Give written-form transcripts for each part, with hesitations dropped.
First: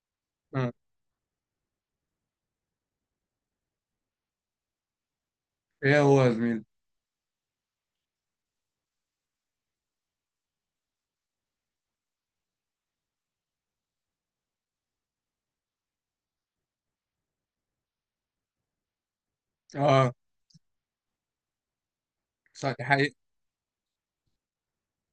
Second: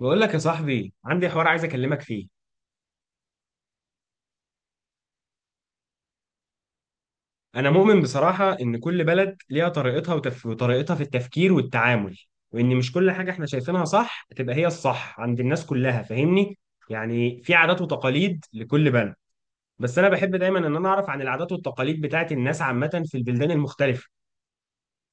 بقول لك يا آه. صاحبي، عندي حوار عايز اكلمك فيه. ايه هو يا زميلي؟ انا مؤمن بصراحة ان كل بلد ليها طريقتها وطريقتها في التفكير والتعامل، وان مش كل حاجة احنا شايفينها صح تبقى هي الصح عند الناس كلها. فاهمني؟ يعني في عادات وتقاليد لكل بلد. بس انا اه، بحب دايما ان انا اعرف عن العادات والتقاليد بتاعت الناس صح دي عامة حقيقة. في البلدان المختلفة.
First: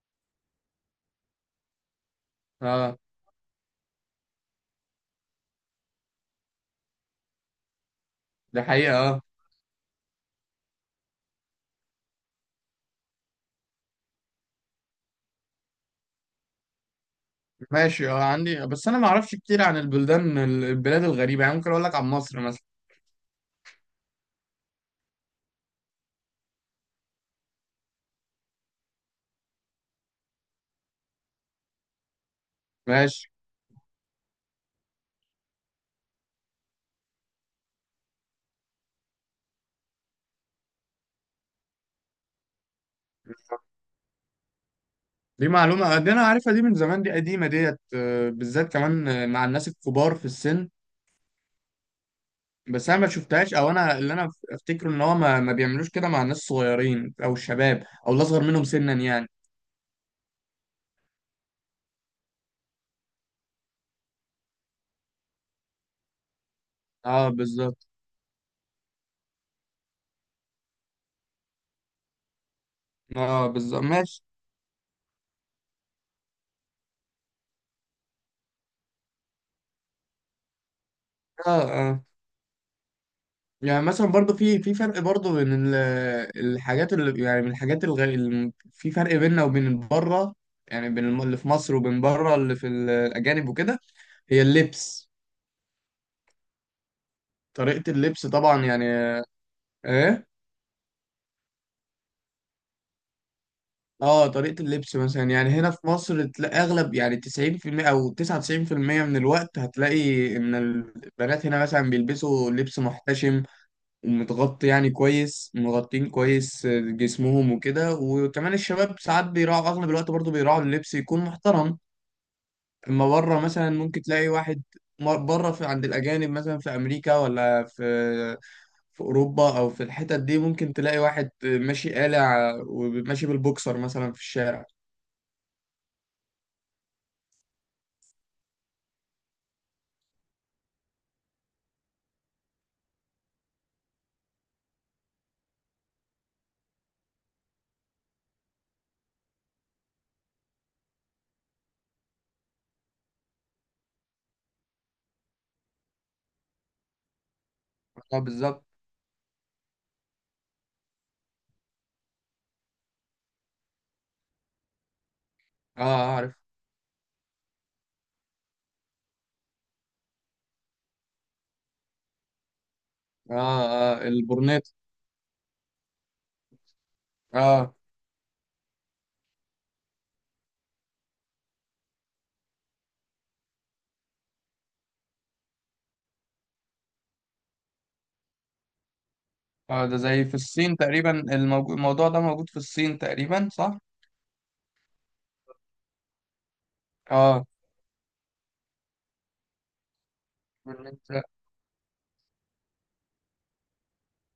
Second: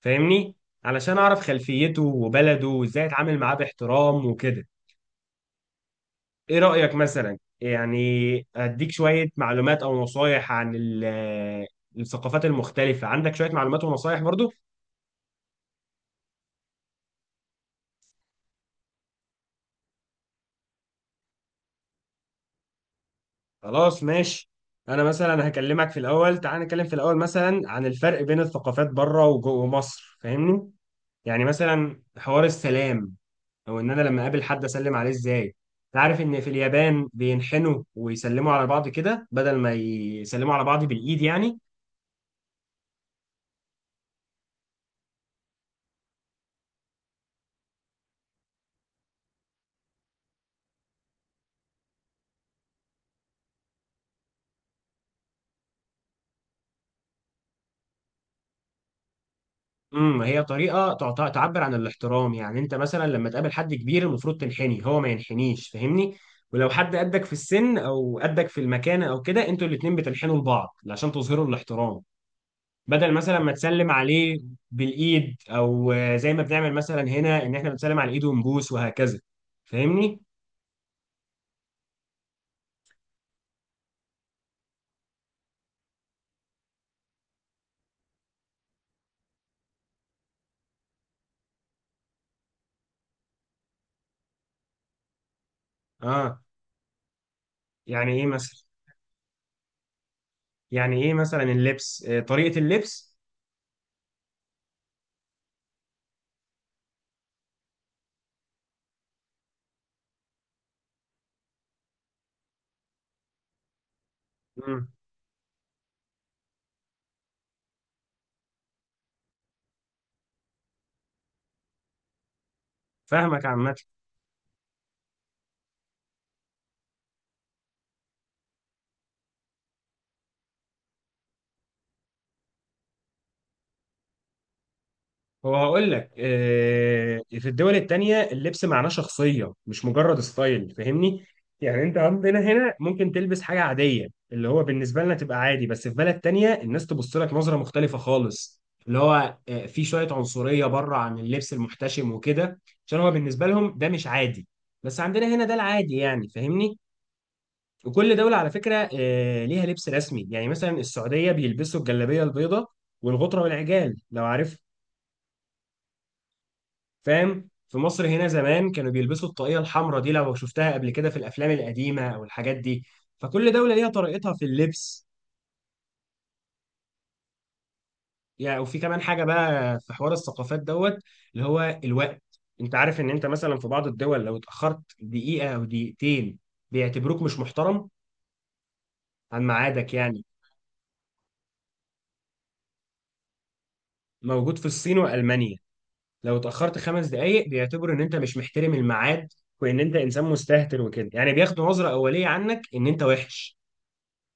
فاهمني؟ علشان اعرف خلفيته وبلده اه، وازاي اتعامل معاه باحترام وكده. ايه رأيك مثلا يعني ده اديك حقيقة. اه شوية معلومات او نصايح عن الثقافات المختلفة؟ عندك شوية معلومات ونصايح برضو؟ ماشي، اه عندي، بس انا ما اعرفش كتير عن البلدان، الغريبة يعني. ممكن اقول لك عن مصر مثلا. خلاص ماشي. انا مثلا هكلمك في الاول، تعال نتكلم في الاول مثلا عن الفرق بين الثقافات بره وجوه مصر. فاهمني؟ يعني مثلا حوار السلام، ماشي، او ان انا لما اقابل حد اسلم عليه ازاي. تعرف ان في اليابان بينحنوا ويسلموا على بعض كده بدل ما يسلموا على بعض بالايد يعني. دي معلومة، دي انا عارفها، دي من زمان، دي قديمة ديت، آه، بالذات كمان آه، مع الناس الكبار في السن. بس انا ما شفتهاش، او انا اللي انا افتكره ان هو ما بيعملوش كده مع الناس الصغيرين او الشباب او الاصغر منهم سنا يعني. هي طريقه تعبر عن الاحترام. يعني انت مثلا لما تقابل حد كبير المفروض تنحني، هو ما ينحنيش. فاهمني؟ ولو حد قدك اه في السن بالظبط. او قدك في المكانه او كده، انتوا الاتنين بتنحنوا لبعض عشان تظهروا الاحترام، بدل مثلا اه ما بالظبط تسلم ماشي. عليه بالايد. او زي ما بنعمل مثلا هنا ان احنا بنسلم على الايد ونبوس وهكذا. فاهمني؟ اه. يعني مثلا برضو في فرق برضو بين الحاجات اللي يعني، من الحاجات اللي في فرق بيننا وبين بره، يعني بين اللي في مصر وبين بره، اللي في الأجانب وكده، هي اللبس. اه. طريقة يعني ايه اللبس مثلا؟ طبعا يعني. ايه، يعني ايه مثلا اللبس طريقه اللبس؟ اه، طريقة اللبس مثلا، يعني هنا في مصر تلاقي اغلب، يعني 90% او 99% من الوقت هتلاقي ان البنات هنا مثلا بيلبسوا لبس محتشم، متغطي امم يعني كويس، مغطين كويس آه، جسمهم وكده، وكمان الشباب ساعات بيراعوا اغلب الوقت، برضو بيراعوا اللبس يكون محترم. اما بره فاهمك مثلا عامه. ممكن تلاقي واحد، بره في عند الاجانب مثلا في امريكا ولا في في اوروبا او في الحتت دي، ممكن تلاقي واحد ماشي قالع وماشي بالبوكسر مثلا في الشارع. هو هقول لك، في الدول التانية اللبس معناه شخصية مش مجرد ستايل. فاهمني؟ يعني انت عندنا هنا ممكن تلبس حاجة عادية اللي هو بالنسبة لنا تبقى عادي، بس في بلد تانية الناس تبص لك نظرة مختلفة خالص، اللي هو في شوية عنصرية بره عن اللبس المحتشم وكده، عشان هو بالنسبة لهم ده مش عادي، بس عندنا هنا ده العادي يعني. فاهمني؟ وكل اه دولة على بالظبط. فكرة ليها لبس رسمي. يعني مثلا السعودية بيلبسوا الجلابية البيضاء والغطرة والعجال، لو عارف. اه آه، عارف. فاهم؟ في مصر هنا زمان كانوا بيلبسوا الطاقية الحمراء دي، لو شفتها قبل كده في الأفلام القديمة أو الحاجات دي. اه. فكل دولة ليها اه طريقتها في البورنيت. اللبس. اه. يعني وفي كمان حاجة بقى في حوار الثقافات دوت، اللي هو الوقت. أنت عارف إن أنت مثلا في بعض الدول لو اتأخرت دقيقة أو دقيقتين بيعتبروك مش محترم عن اه ميعادك ده يعني. زي في الصين تقريبا، الموضوع ده موجود في الصين تقريبا، صح. موجود في الصين وألمانيا، لو اتأخرت خمس اه. دقايق بيعتبروا إن أنت مش محترم الميعاد وإن أنت إنسان مستهتر وكده. يعني بياخدوا نظرة أولية عنك إن أنت وحش.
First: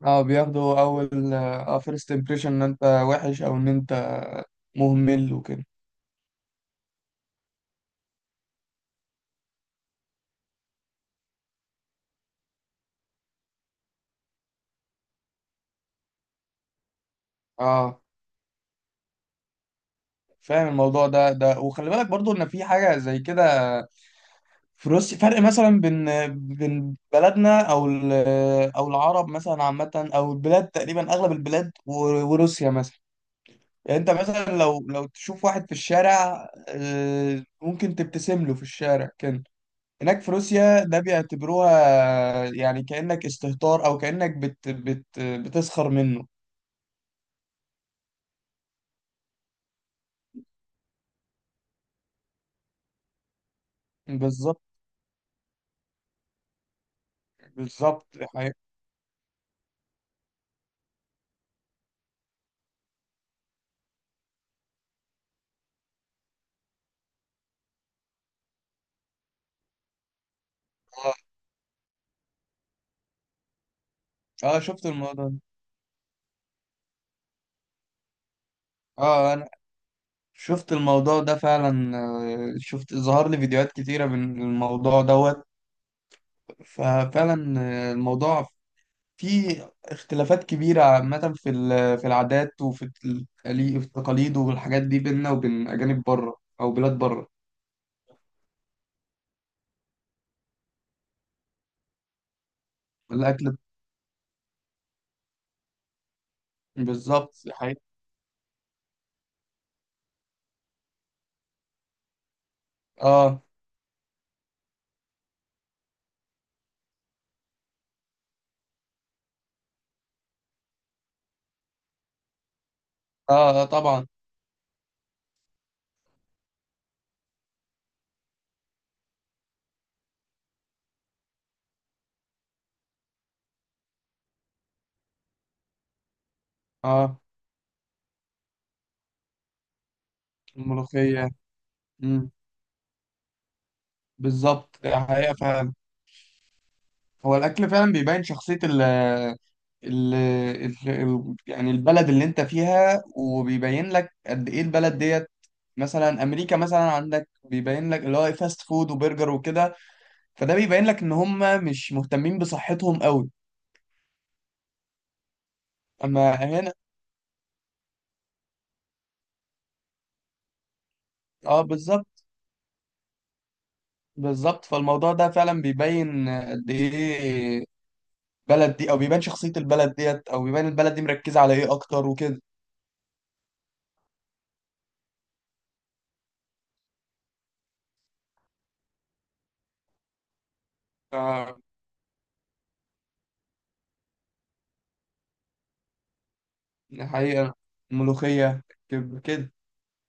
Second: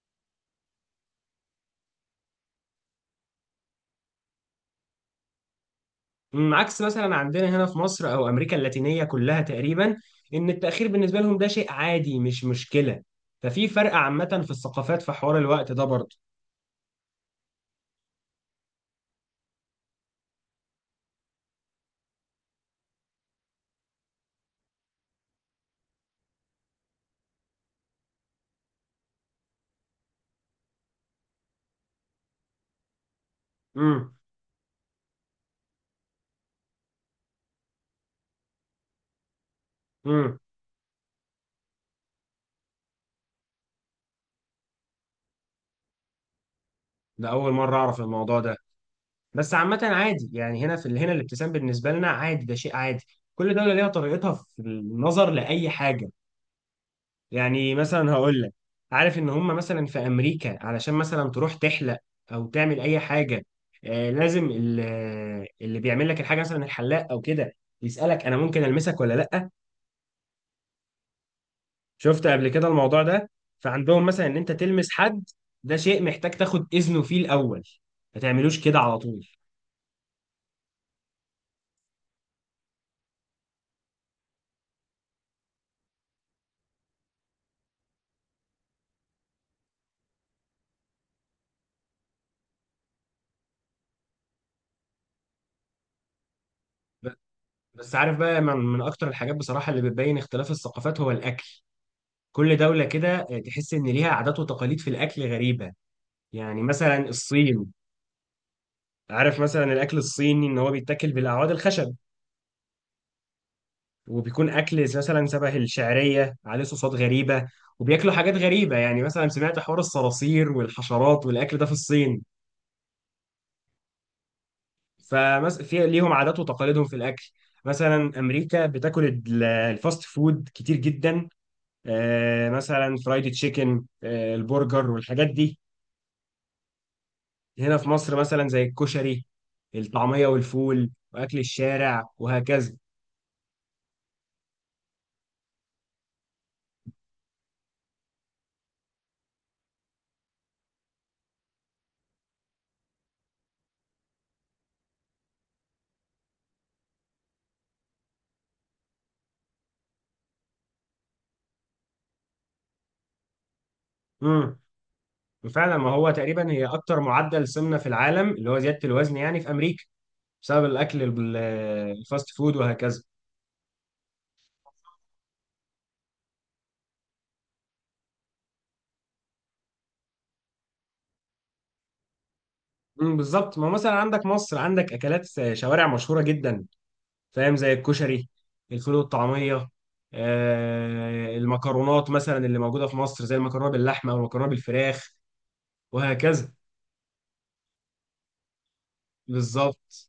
اه بياخدوا اول اه فيرست امبريشن ان انت وحش، او ان انت مهمل وكده. عكس مثلا عندنا هنا في مصر او امريكا اللاتينيه كلها تقريبا، ان التاخير بالنسبه لهم ده شيء عادي مش مشكله. ففي فرق عامه في الثقافات في حوار الوقت ده برضه. اه. فاهم الموضوع ده، ده وخلي بالك برضو ان في حاجه زي كده في روسيا. فرق مثلا بين بين بلدنا او او العرب مثلا عامه، او البلاد تقريبا اغلب البلاد، وروسيا مثلا. يعني انت امم مثلا لو تشوف واحد في الشارع آه، ممكن تبتسم له في الشارع كده، هناك في امم روسيا ده بيعتبروها يعني كأنك استهتار، او كأنك بت بتسخر منه. ده اول مره اعرف الموضوع ده. بس عامه عادي يعني، هنا في هنا الابتسام بالنسبه لنا عادي، ده شيء عادي. كل دوله ليها طريقتها بالظبط. في النظر لاي حاجه. يعني بالظبط مثلا هقول لك، حقيقة. عارف ان هم مثلا في امريكا علشان مثلا تروح تحلق او تعمل اي حاجه آه لازم ال- آه، اللي بيعمل لك الحاجه مثلا الحلاق او كده يسالك انا ممكن المسك ولا لا. اه شفت قبل كده الموضوع ده؟ فعندهم مثلا ان انت آه، شفت تلمس الموضوع حد ده. ده شيء محتاج تاخد اذنه فيه الاول، ما تعملوش كده على طول. اه انا شفت الموضوع ده فعلا آه، شفت ظهر لي فيديوهات كتيرة من الموضوع دوت، ففعلا آه، الموضوع فيه اختلافات كبيرة عامة في في العادات، وفي في التقاليد والحاجات دي، بيننا وبين أجانب بره أو بلاد ب- بره. بس عارف بقى من اكتر الحاجات بصراحه اللي بتبين اختلاف الثقافات هو الاكل. كل دوله كده الأكل. تحس ان ليها عادات وتقاليد في الاكل غريبه. يعني مثلا بالظبط الصين، حقيقي. عارف مثلا الاكل الصيني ان هو بيتاكل بالاعواد الخشب اه. وبيكون اكل مثلا شبه الشعريه عليه صوصات غريبه، وبياكلوا حاجات غريبه. يعني مثلا سمعت حوار الصراصير والحشرات والاكل ده في الصين. اه آه، طبعا. فمس في ليهم عادات وتقاليدهم في الاكل. مثلا امريكا بتاكل الفاست فود كتير جدا. مثلا فرايد تشيكن البرجر والحاجات دي. اه. هنا في مصر مثلا زي الكشري، الطعميه والفول الملوخية. واكل الشارع امم. وهكذا. بالظبط ده حقيقة فعلا. هو الأكل فعلا بيبين شخصية ال يعني البلد اللي انت فيها، وبيبين لك قد ايه البلد ديت. مثلا امريكا مثلا، عندك بيبين لك اللي هو فاست فود وبرجر وكده، فده بيبين لك ان هم مش مهتمين بصحتهم قوي. مم. فعلا ما هو اما تقريبا هي هنا، اكتر معدل سمنه في العالم، اللي هو زياده الوزن يعني في امريكا، بسبب الاكل اه بالظبط. الفاست فود وهكذا. بالظبط، فالموضوع ده فعلا بيبين قد ايه البلد دي، او بيبان شخصية البلد ديت، او بيبان البلد دي مركزة على ايه اكتر وكده. بالظبط. ما مثلا عندك مصر، عندك اكلات شوارع مشهوره جدا. فاهم؟ زي الكشري، الفول والطعميه، ف- المكرونات مثلا اللي موجوده في مصر زي المكرونه باللحمه او المكرونه بالفراخ وهكذا. حقيقة. الملوخية. كده. بالظبط.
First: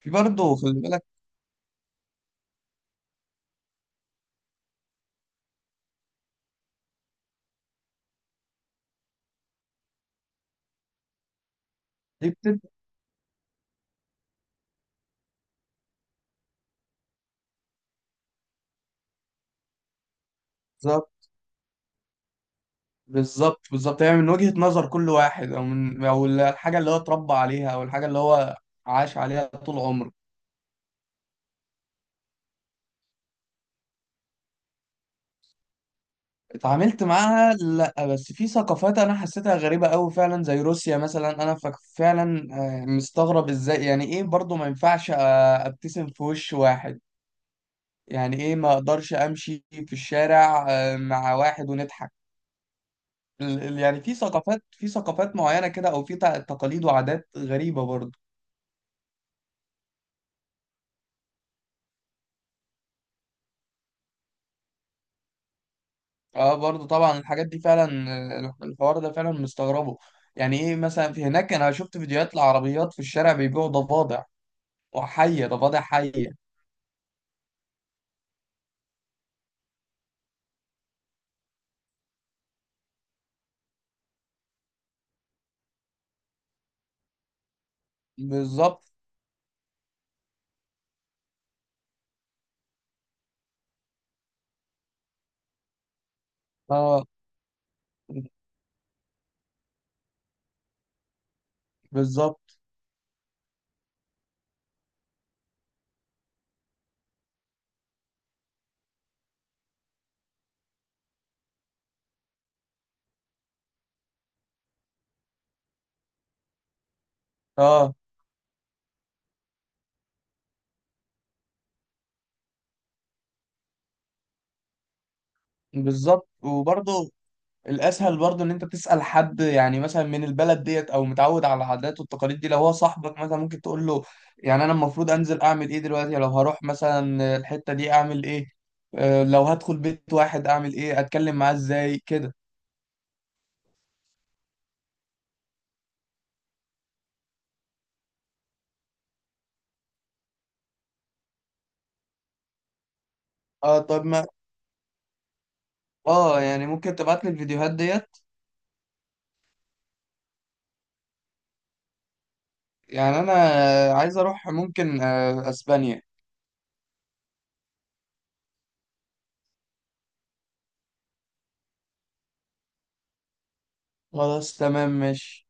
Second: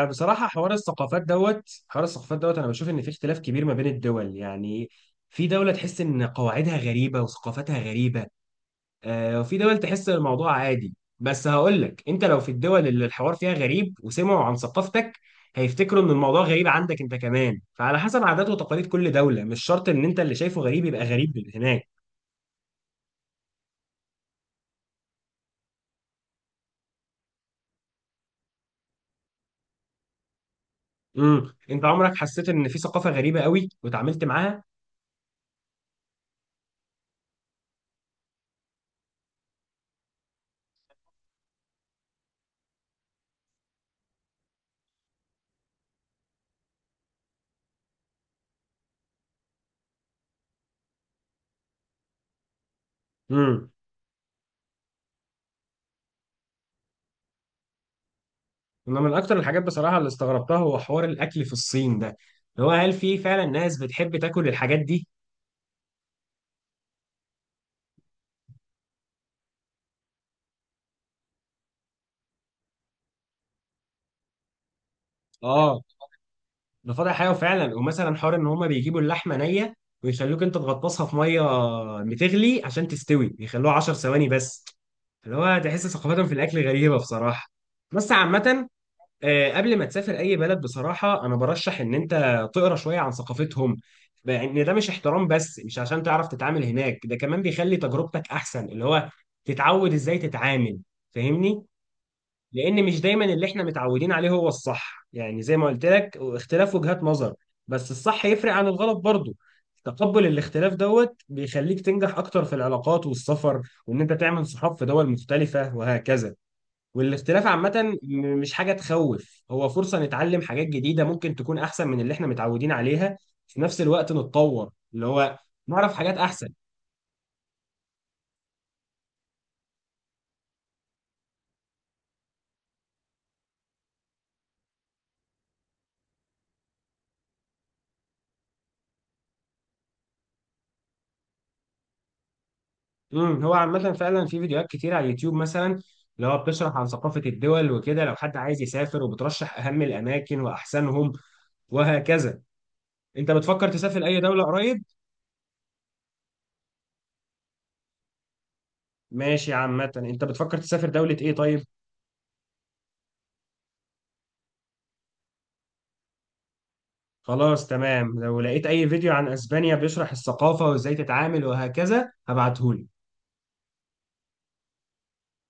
في برضه حوار خلي بالك، الثقافات دوت، حوار الثقافات دوت، أنا بشوف إن في اختلاف كبير ما بين الدول يعني. في دولة تحس إن قواعدها غريبة وثقافتها غريبة، وفي دول تحس إن الموضوع عادي. بس هقول لك، أنت دي لو في بتبقى الدول اللي الحوار فيها غريب وسمعوا عن ثقافتك هيفتكروا إن الموضوع غريب عندك أنت كمان. فعلى حسب عادات وتقاليد كل دولة، مش شرط إن أنت اللي شايفه غريب يبقى بالظبط. غريب هناك. بالظبط بالظبط، يعني من وجهة نظر كل واحد، او من، او الحاجة اللي هو اتربى عليها، او الحاجة اللي هو عاش عليها طول عمره. أنت عمرك حسيت إن في ثقافة غريبة قوي وتعاملت معاها؟ اتعاملت معاها لا، بس في ثقافات انا حسيتها غريبة قوي فعلا، زي روسيا مثلا انا فعلا آه، مستغرب ازاي، يعني ايه برضه ما ينفعش آه، ابتسم في وش واحد، يعني ايه ما اقدرش امشي في الشارع آه، مع واحد ونضحك. يعني في ثقافات، في ثقافات معينة كده، او في تقاليد وعادات غريبة برضه. انا من اكتر الحاجات بصراحه اللي استغربتها هو حوار الاكل في الصين ده، اللي هو هل في فعلا ناس بتحب تاكل الحاجات دي. اه برضه طبعا الحاجات دي فعلا آه، الحوار ده فعلا مستغربه. يعني ايه مثلا، في هناك انا شفت فيديوهات لعربيات في الشارع بيبيعوا ضفادع، وحية، ضفادع اه حية. ده فاضح حاجه فعلا. ومثلا حوار ان هما بيجيبوا اللحمه نيه ويخلوك انت تغطسها في ميه بتغلي عشان تستوي، بيخلوها 10 ثواني بس، اللي هو تحس ثقافتهم في الاكل غريبه بصراحه. بس عامه بالظبط. قبل ما تسافر اي بلد بصراحه انا برشح ان انت تقرا شويه عن ثقافتهم. لان ده مش احترام بس، مش عشان تعرف تتعامل هناك، اه ده كمان بيخلي تجربتك احسن. اللي هو تتعود ازاي تتعامل. فاهمني؟ بالظبط. لان مش دايما اللي احنا متعودين عليه هو الصح. يعني زي ما قلت لك، اختلاف وجهات نظر، بس الصح يفرق عن الغلط برضه. تقبل الاختلاف دوت بيخليك تنجح اكتر في العلاقات والسفر، وان انت تعمل صحاب في دول مختلفه وهكذا. والاختلاف اه عامة مش حاجة تخوف، هو فرصة نتعلم حاجات جديدة ممكن تكون أحسن من اللي احنا متعودين عليها، في نفس الوقت نتطور. اللي هو نعرف حاجات بالظبط أحسن. وبرضه الاسهل برضو ان انت تسال حد، يعني مثلا من البلد ديت او متعود على العادات والتقاليد دي، لو هو صاحبك مثلا ممكن تقول له يعني انا المفروض انزل اعمل ايه دلوقتي، لو هروح مثلا الحته دي اعمل ايه، آه، لو هدخل بيت واحد اعمل ايه، اتكلم معاه ازاي كده. هو عامة فعلا في فيديوهات كتير على اليوتيوب مثلا، اللي هو بتشرح عن ثقافة الدول وكده لو حد عايز يسافر، وبترشح أهم الأماكن وأحسنهم وهكذا. أنت بتفكر اه تسافر طب أي ما، دولة قريب؟ اه يعني ممكن تبعت لي الفيديوهات ديت. ماشي. عامة أنت بتفكر تسافر دولة إيه طيب؟ يعني انا عايز اروح ممكن آه، اسبانيا. خلاص تمام، لو لقيت أي فيديو عن أسبانيا بيشرح الثقافة وإزاي تتعامل وهكذا هبعتهولك. خلاص تمام ماشي.